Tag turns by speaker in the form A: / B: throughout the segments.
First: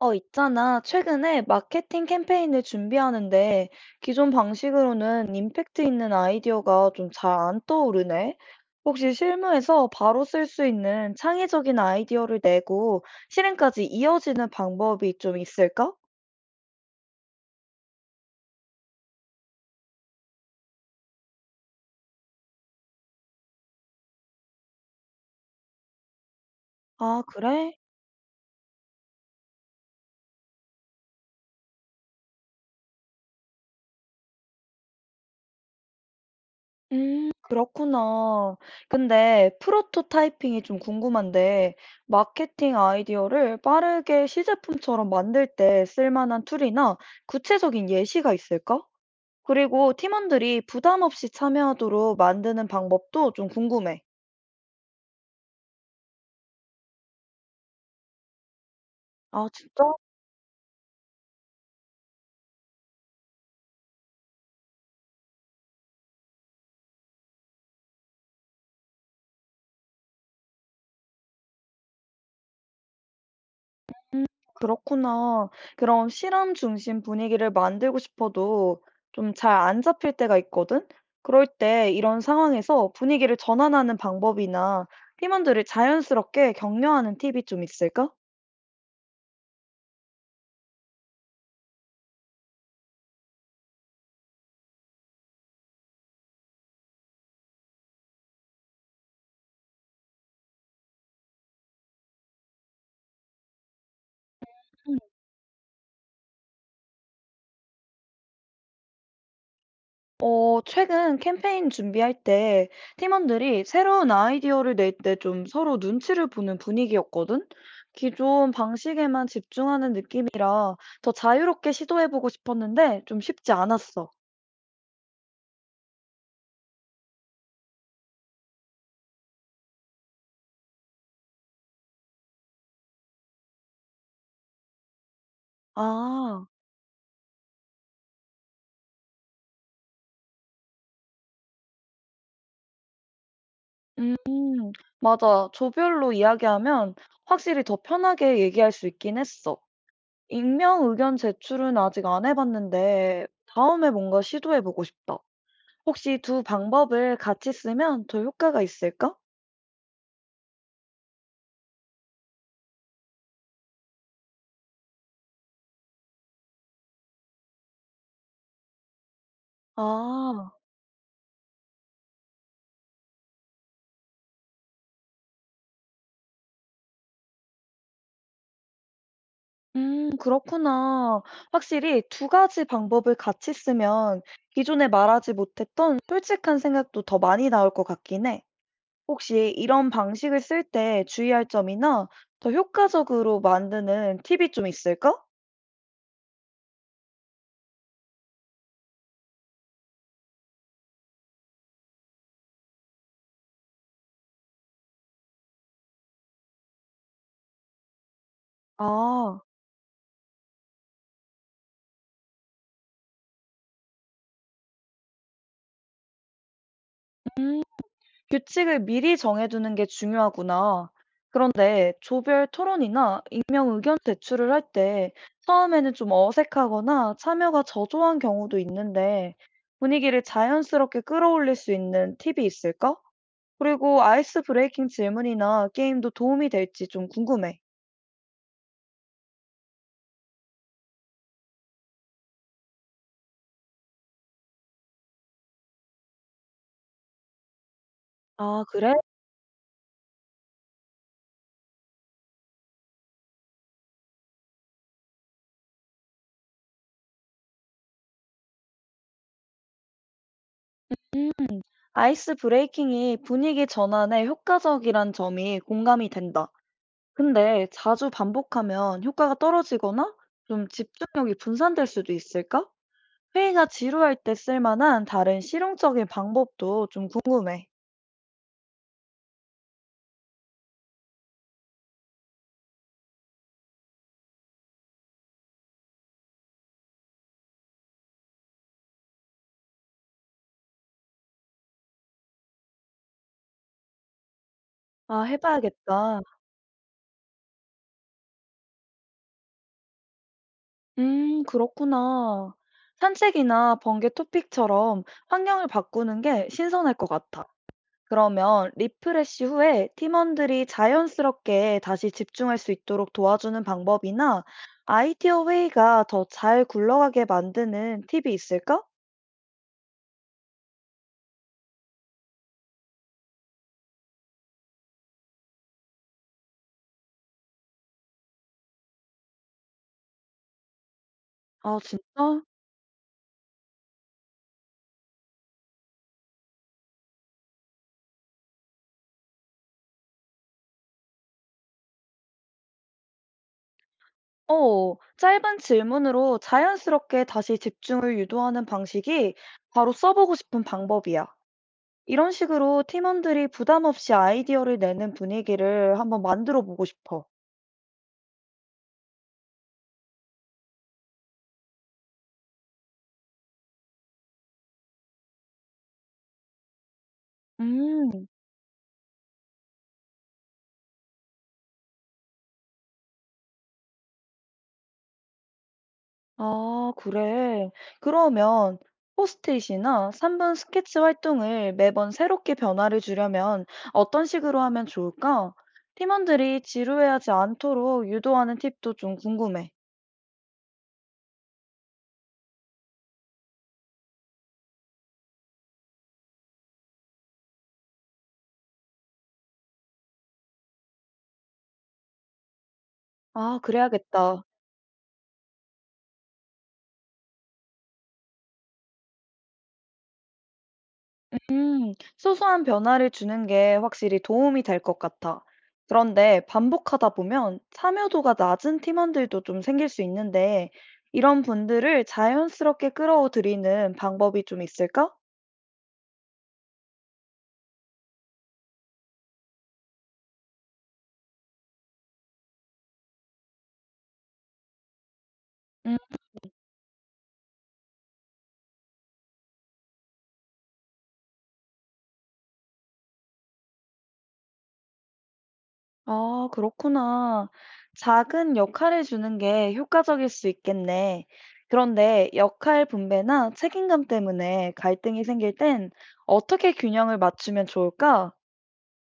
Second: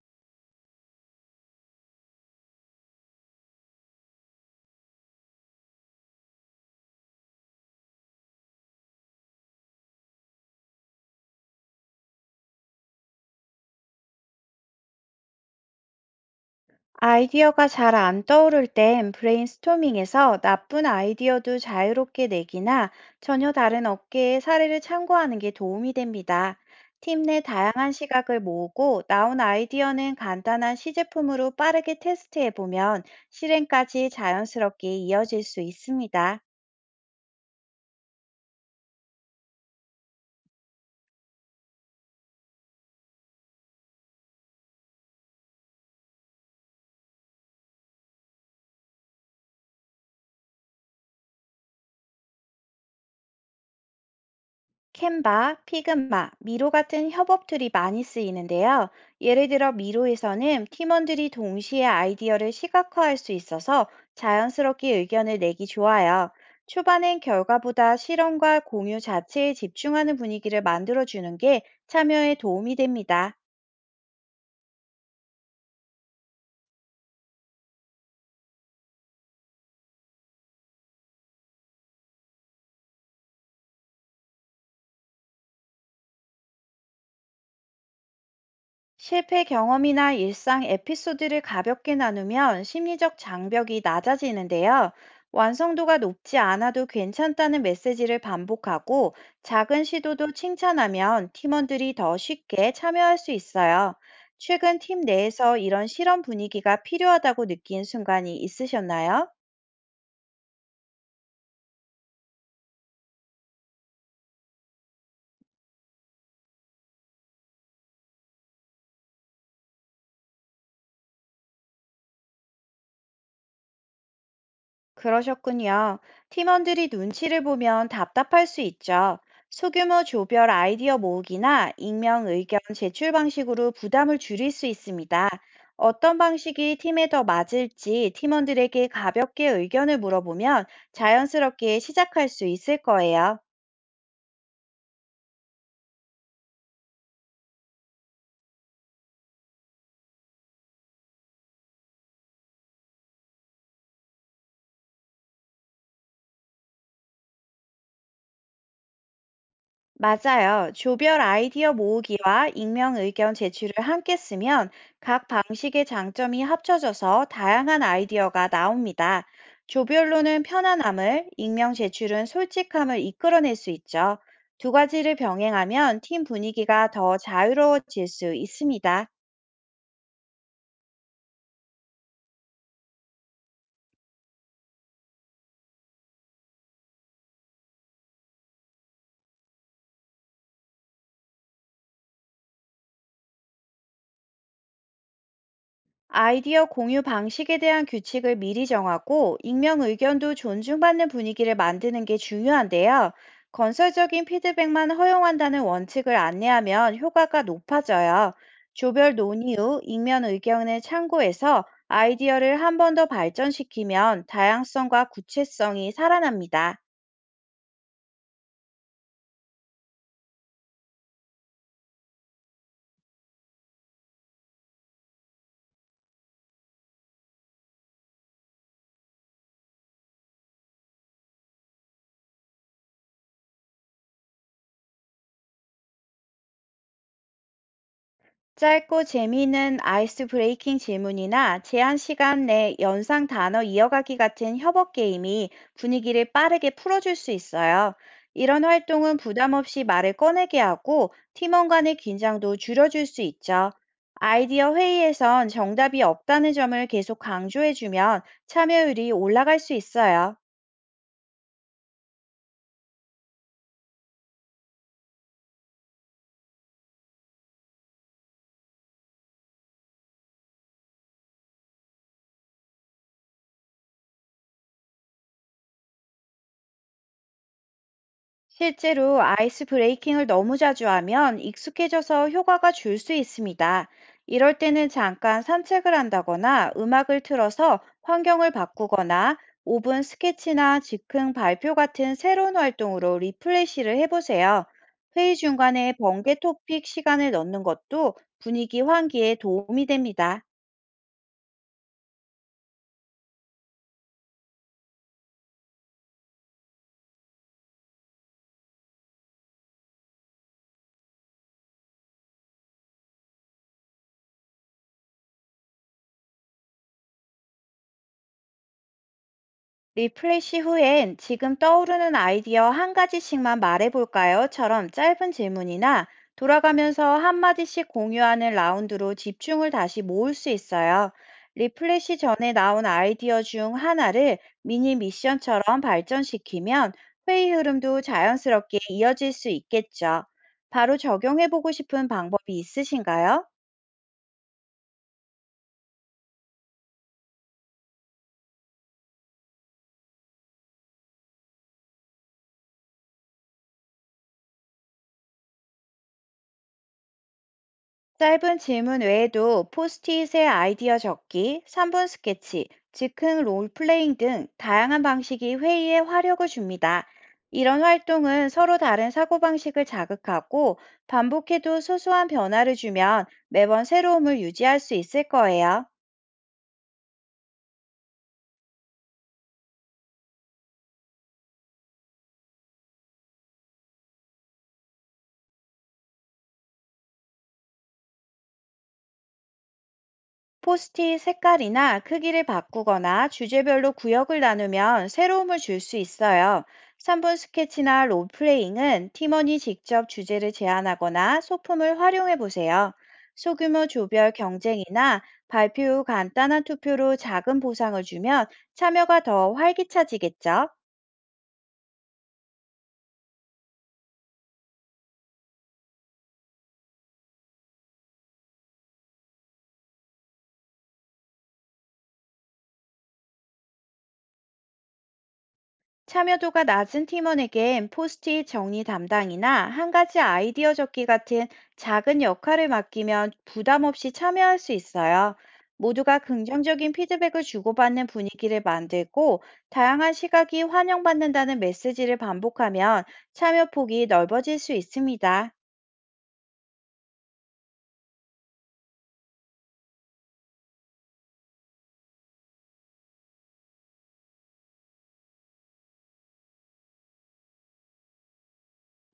A: 있잖아. 최근에 마케팅 캠페인을 준비하는데 기존 방식으로는 임팩트 있는 아이디어가 좀 잘 안 떠오르네. 혹시 실무에서 바로 쓸 수 있는 창의적인 아이디어를 내고 실행까지 이어지는 방법이 좀 있을까?
B: 아이디어가 잘 안 떠오를 땐 브레인스토밍에서 나쁜 아이디어도 자유롭게 내기나 전혀 다른 업계의 사례를 참고하는 게 도움이 됩니다.
A: 아,
B: 팀 내
A: 그래?
B: 다양한 시각을 모으고 나온 아이디어는 간단한 시제품으로 빠르게 테스트해 보면 실행까지 자연스럽게 이어질 수 있습니다.
A: 그렇구나. 근데 프로토타이핑이 좀 궁금한데 마케팅 아이디어를 빠르게 시제품처럼 만들 때 쓸만한 툴이나 구체적인 예시가 있을까? 그리고 팀원들이 부담 없이 참여하도록 만드는 방법도 좀 궁금해.
B: 캔바, 피그마, 미로 같은 협업 툴이 많이 쓰이는데요.
A: 아,
B: 예를 들어
A: 진짜?
B: 미로에서는 팀원들이 동시에 아이디어를 시각화할 수 있어서 자연스럽게 의견을 내기 좋아요. 초반엔 결과보다 실험과 공유 자체에 집중하는 분위기를 만들어주는 게 참여에 도움이 됩니다.
A: 그렇구나. 그럼 실험 중심 분위기를 만들고 싶어도 좀 잘 안 잡힐 때가 있거든? 그럴 때 이런 상황에서 분위기를 전환하는 방법이나 팀원들을 자연스럽게 격려하는 팁이 좀 있을까?
B: 실패 경험이나 일상 에피소드를 가볍게 나누면 심리적 장벽이 낮아지는데요. 완성도가 높지 않아도 괜찮다는 메시지를 반복하고 작은 시도도 칭찬하면 팀원들이 더 쉽게 참여할 수 있어요. 최근 팀 내에서 이런 실험 분위기가 필요하다고 느낀 순간이 있으셨나요?
A: 최근 캠페인 준비할 때 팀원들이 새로운 아이디어를 낼 때 좀 서로 눈치를 보는 분위기였거든? 기존 방식에만 집중하는 느낌이라 더 자유롭게 시도해보고 싶었는데 좀 쉽지 않았어.
B: 그러셨군요. 팀원들이 눈치를 보면 답답할 수 있죠. 소규모 조별 아이디어 모으기나 익명 의견 제출 방식으로 부담을 줄일 수 있습니다. 어떤
A: 아,
B: 방식이 팀에 더 맞을지 팀원들에게 가볍게 의견을 물어보면 자연스럽게 시작할 수 있을 거예요.
A: 음, 맞아. 조별로 이야기하면 확실히 더 편하게 얘기할 수 있긴 했어. 익명 의견 제출은 아직 안 해봤는데 다음에 뭔가 시도해보고 싶다. 혹시 두 방법을 같이 쓰면 더 효과가 있을까?
B: 맞아요. 조별 아이디어 모으기와 익명 의견 제출을 함께 쓰면 각 방식의 장점이 합쳐져서 다양한 아이디어가 나옵니다. 조별로는
A: 아.
B: 편안함을, 익명 제출은 솔직함을 이끌어낼 수 있죠. 두 가지를 병행하면 팀 분위기가 더 자유로워질 수 있습니다.
A: 음, 그렇구나. 확실히 두 가지 방법을 같이 쓰면 기존에 말하지 못했던 솔직한 생각도 더 많이 나올 것 같긴 해. 혹시 이런 방식을 쓸 때 주의할 점이나 더 효과적으로 만드는 팁이 좀 있을까?
B: 아이디어 공유 방식에 대한 규칙을 미리 정하고 익명 의견도 존중받는 분위기를 만드는 게 중요한데요. 건설적인 피드백만 허용한다는 원칙을 안내하면 효과가 높아져요. 조별
A: 아.
B: 논의 후 익명 의견을 참고해서 아이디어를 한 번 더 발전시키면 다양성과 구체성이 살아납니다.
A: 규칙을 미리 정해두는 게 중요하구나. 그런데 조별 토론이나 익명 의견 제출을 할 때 처음에는 좀 어색하거나 참여가 저조한 경우도 있는데 분위기를 자연스럽게 끌어올릴 수 있는 팁이 있을까? 그리고 아이스 브레이킹 질문이나 게임도 도움이 될지 좀 궁금해.
B: 짧고 재미있는 아이스 브레이킹 질문이나 제한 시간 내 연상 단어 이어가기 같은 협업 게임이 분위기를 빠르게 풀어줄 수 있어요. 이런
A: 아, 그래?
B: 활동은 부담 없이 말을 꺼내게 하고 팀원 간의 긴장도 줄여줄 수 있죠. 아이디어 회의에선 정답이 없다는 점을 계속 강조해주면 참여율이 올라갈 수 있어요.
A: 아이스 브레이킹이 분위기 전환에 효과적이란 점이 공감이 된다. 근데 자주 반복하면 효과가 떨어지거나 좀 집중력이 분산될 수도 있을까? 회의가 지루할 때 쓸만한 다른 실용적인 방법도 좀 궁금해.
B: 실제로 아이스 브레이킹을 너무 자주 하면 익숙해져서 효과가 줄 수 있습니다. 이럴 때는 잠깐 산책을 한다거나 음악을 틀어서 환경을 바꾸거나 5분 스케치나 즉흥 발표 같은 새로운 활동으로 리플레시를 해보세요.
A: 아,
B: 회의 중간에
A: 해봐야겠다.
B: 번개 토픽 시간을 넣는 것도 분위기 환기에 도움이 됩니다.
A: 그렇구나. 산책이나 번개 토픽처럼 환경을 바꾸는 게 신선할 것 같아. 그러면 리프레시 후에 팀원들이 자연스럽게 다시 집중할 수 있도록 도와주는 방법이나 아이디어 회의가 더 잘 굴러가게 만드는 팁이 있을까?
B: 리플레시 후엔 "지금 떠오르는 아이디어 한 가지씩만 말해볼까요?"처럼 짧은 질문이나 돌아가면서 한마디씩 공유하는 라운드로 집중을 다시 모을 수 있어요.
A: 아,
B: 리플레시
A: 진짜?
B: 전에 나온 아이디어 중 하나를 미니 미션처럼 발전시키면 회의 흐름도 자연스럽게 이어질 수 있겠죠. 바로 적용해보고 싶은 방법이 있으신가요?
A: 어. 짧은 질문으로 자연스럽게 다시 집중을 유도하는 방식이 바로 써보고 싶은 방법이야. 이런 식으로 팀원들이 부담 없이 아이디어를 내는 분위기를 한번 만들어 보고 싶어.
B: 짧은 질문 외에도 포스트잇에 아이디어 적기, 3분 스케치, 즉흥 롤플레잉 등 다양한 방식이 회의에 화력을 줍니다. 이런
A: 음,
B: 활동은 서로 다른 사고방식을 자극하고, 반복해도 소소한 변화를 주면 매번 새로움을 유지할 수 있을 거예요.
A: 아, 그래. 그러면 포스트잇이나 3분 스케치 활동을 매번 새롭게 변화를 주려면 어떤 식으로 하면 좋을까? 팀원들이 지루해하지 않도록 유도하는 팁도 좀 궁금해.
B: 포스트잇 색깔이나 크기를 바꾸거나 주제별로 구역을 나누면 새로움을 줄 수 있어요. 3분 스케치나 롤플레잉은 팀원이 직접 주제를 제안하거나 소품을 활용해 보세요.
A: 아,
B: 소규모 조별
A: 그래야겠다.
B: 경쟁이나 발표 후 간단한 투표로 작은 보상을 주면 참여가 더 활기차지겠죠.
A: 소소한 변화를 주는 게 확실히 도움이 될 것 같아. 그런데 반복하다 보면 참여도가 낮은 팀원들도 좀 생길 수 있는데, 이런 분들을 자연스럽게 끌어들이는 방법이 좀 있을까?
B: 참여도가 낮은 팀원에겐 포스트잇 정리 담당이나 한 가지 아이디어 적기 같은 작은 역할을 맡기면 부담 없이 참여할 수 있어요.
A: 음,
B: 모두가 긍정적인 피드백을 주고받는 분위기를 만들고 다양한 시각이 환영받는다는 메시지를 반복하면 참여 폭이 넓어질 수 있습니다.
A: 아, 그렇구나. 작은 역할을 주는 게 효과적일 수 있겠네. 그런데 역할 분배나 책임감 때문에 갈등이 생길 땐 어떻게 균형을 맞추면 좋을까?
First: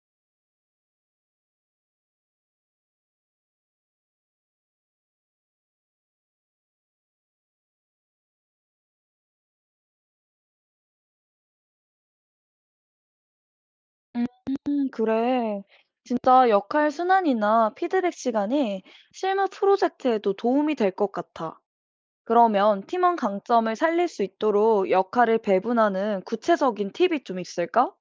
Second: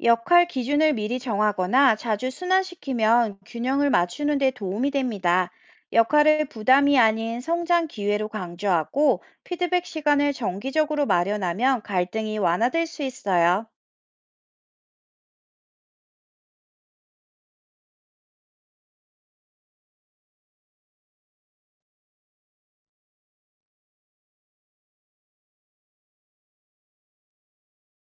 B: 역할 기준을 미리 정하거나 자주 순환시키면 균형을 맞추는 데 도움이 됩니다. 역할을 부담이 아닌 성장 기회로 강조하고 피드백 시간을 정기적으로 마련하면 갈등이 완화될 수 있어요.
A: 음. 그래. 진짜 역할 순환이나 피드백 시간이 실무 프로젝트에도 도움이 될 것 같아. 그러면 팀원 강점을 살릴 수 있도록 역할을 배분하는 구체적인 팁이 좀 있을까?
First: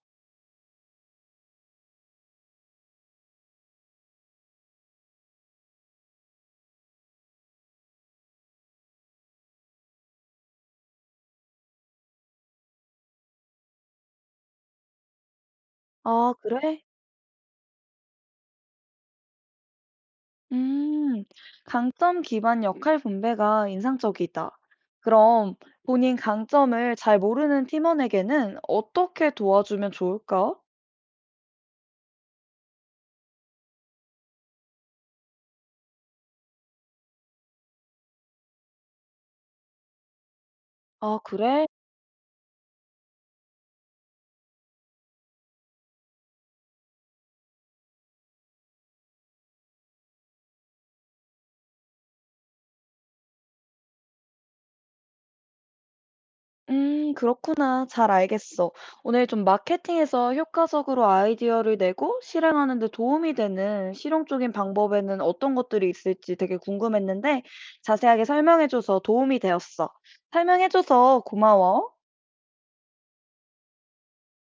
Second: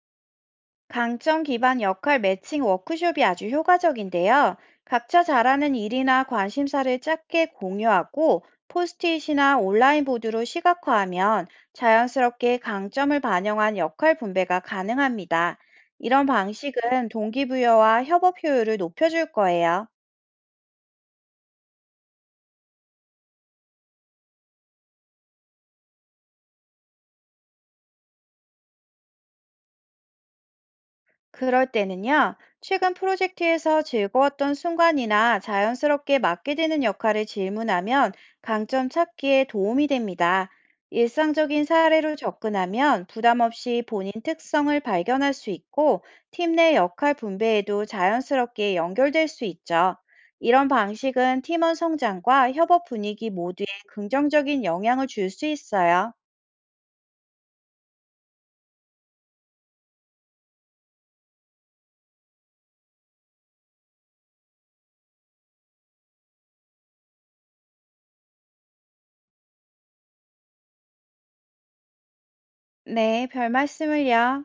B: 강점 기반 역할 매칭 워크숍이 아주 효과적인데요. 각자 잘하는 일이나 관심사를 짧게 공유하고 포스트잇이나 온라인 보드로 시각화하면 자연스럽게 강점을 반영한 역할 분배가 가능합니다. 이런
A: 아, 그래?
B: 방식은 동기부여와 협업 효율을 높여줄 거예요.
A: 음, 강점 기반 역할 분배가 인상적이다. 그럼 본인 강점을 잘 모르는 팀원에게는 어떻게 도와주면 좋을까?
B: 그럴 때는요, 최근 프로젝트에서 즐거웠던 순간이나 자연스럽게 맡게 되는 역할을 질문하면 강점 찾기에 도움이 됩니다.
A: 아,
B: 일상적인
A: 그래?
B: 사례로 접근하면 부담 없이 본인 특성을 발견할 수 있고 팀 내 역할 분배에도 자연스럽게 연결될 수 있죠. 이런 방식은 팀원 성장과 협업 분위기 모두에 긍정적인 영향을 줄 수 있어요.
A: 그렇구나. 잘 알겠어. 오늘 좀 마케팅에서 효과적으로 아이디어를 내고 실행하는 데 도움이 되는 실용적인 방법에는 어떤 것들이 있을지 되게 궁금했는데 자세하게 설명해줘서 도움이 되었어. 설명해줘서 고마워.
B: 네, 별 말씀을요.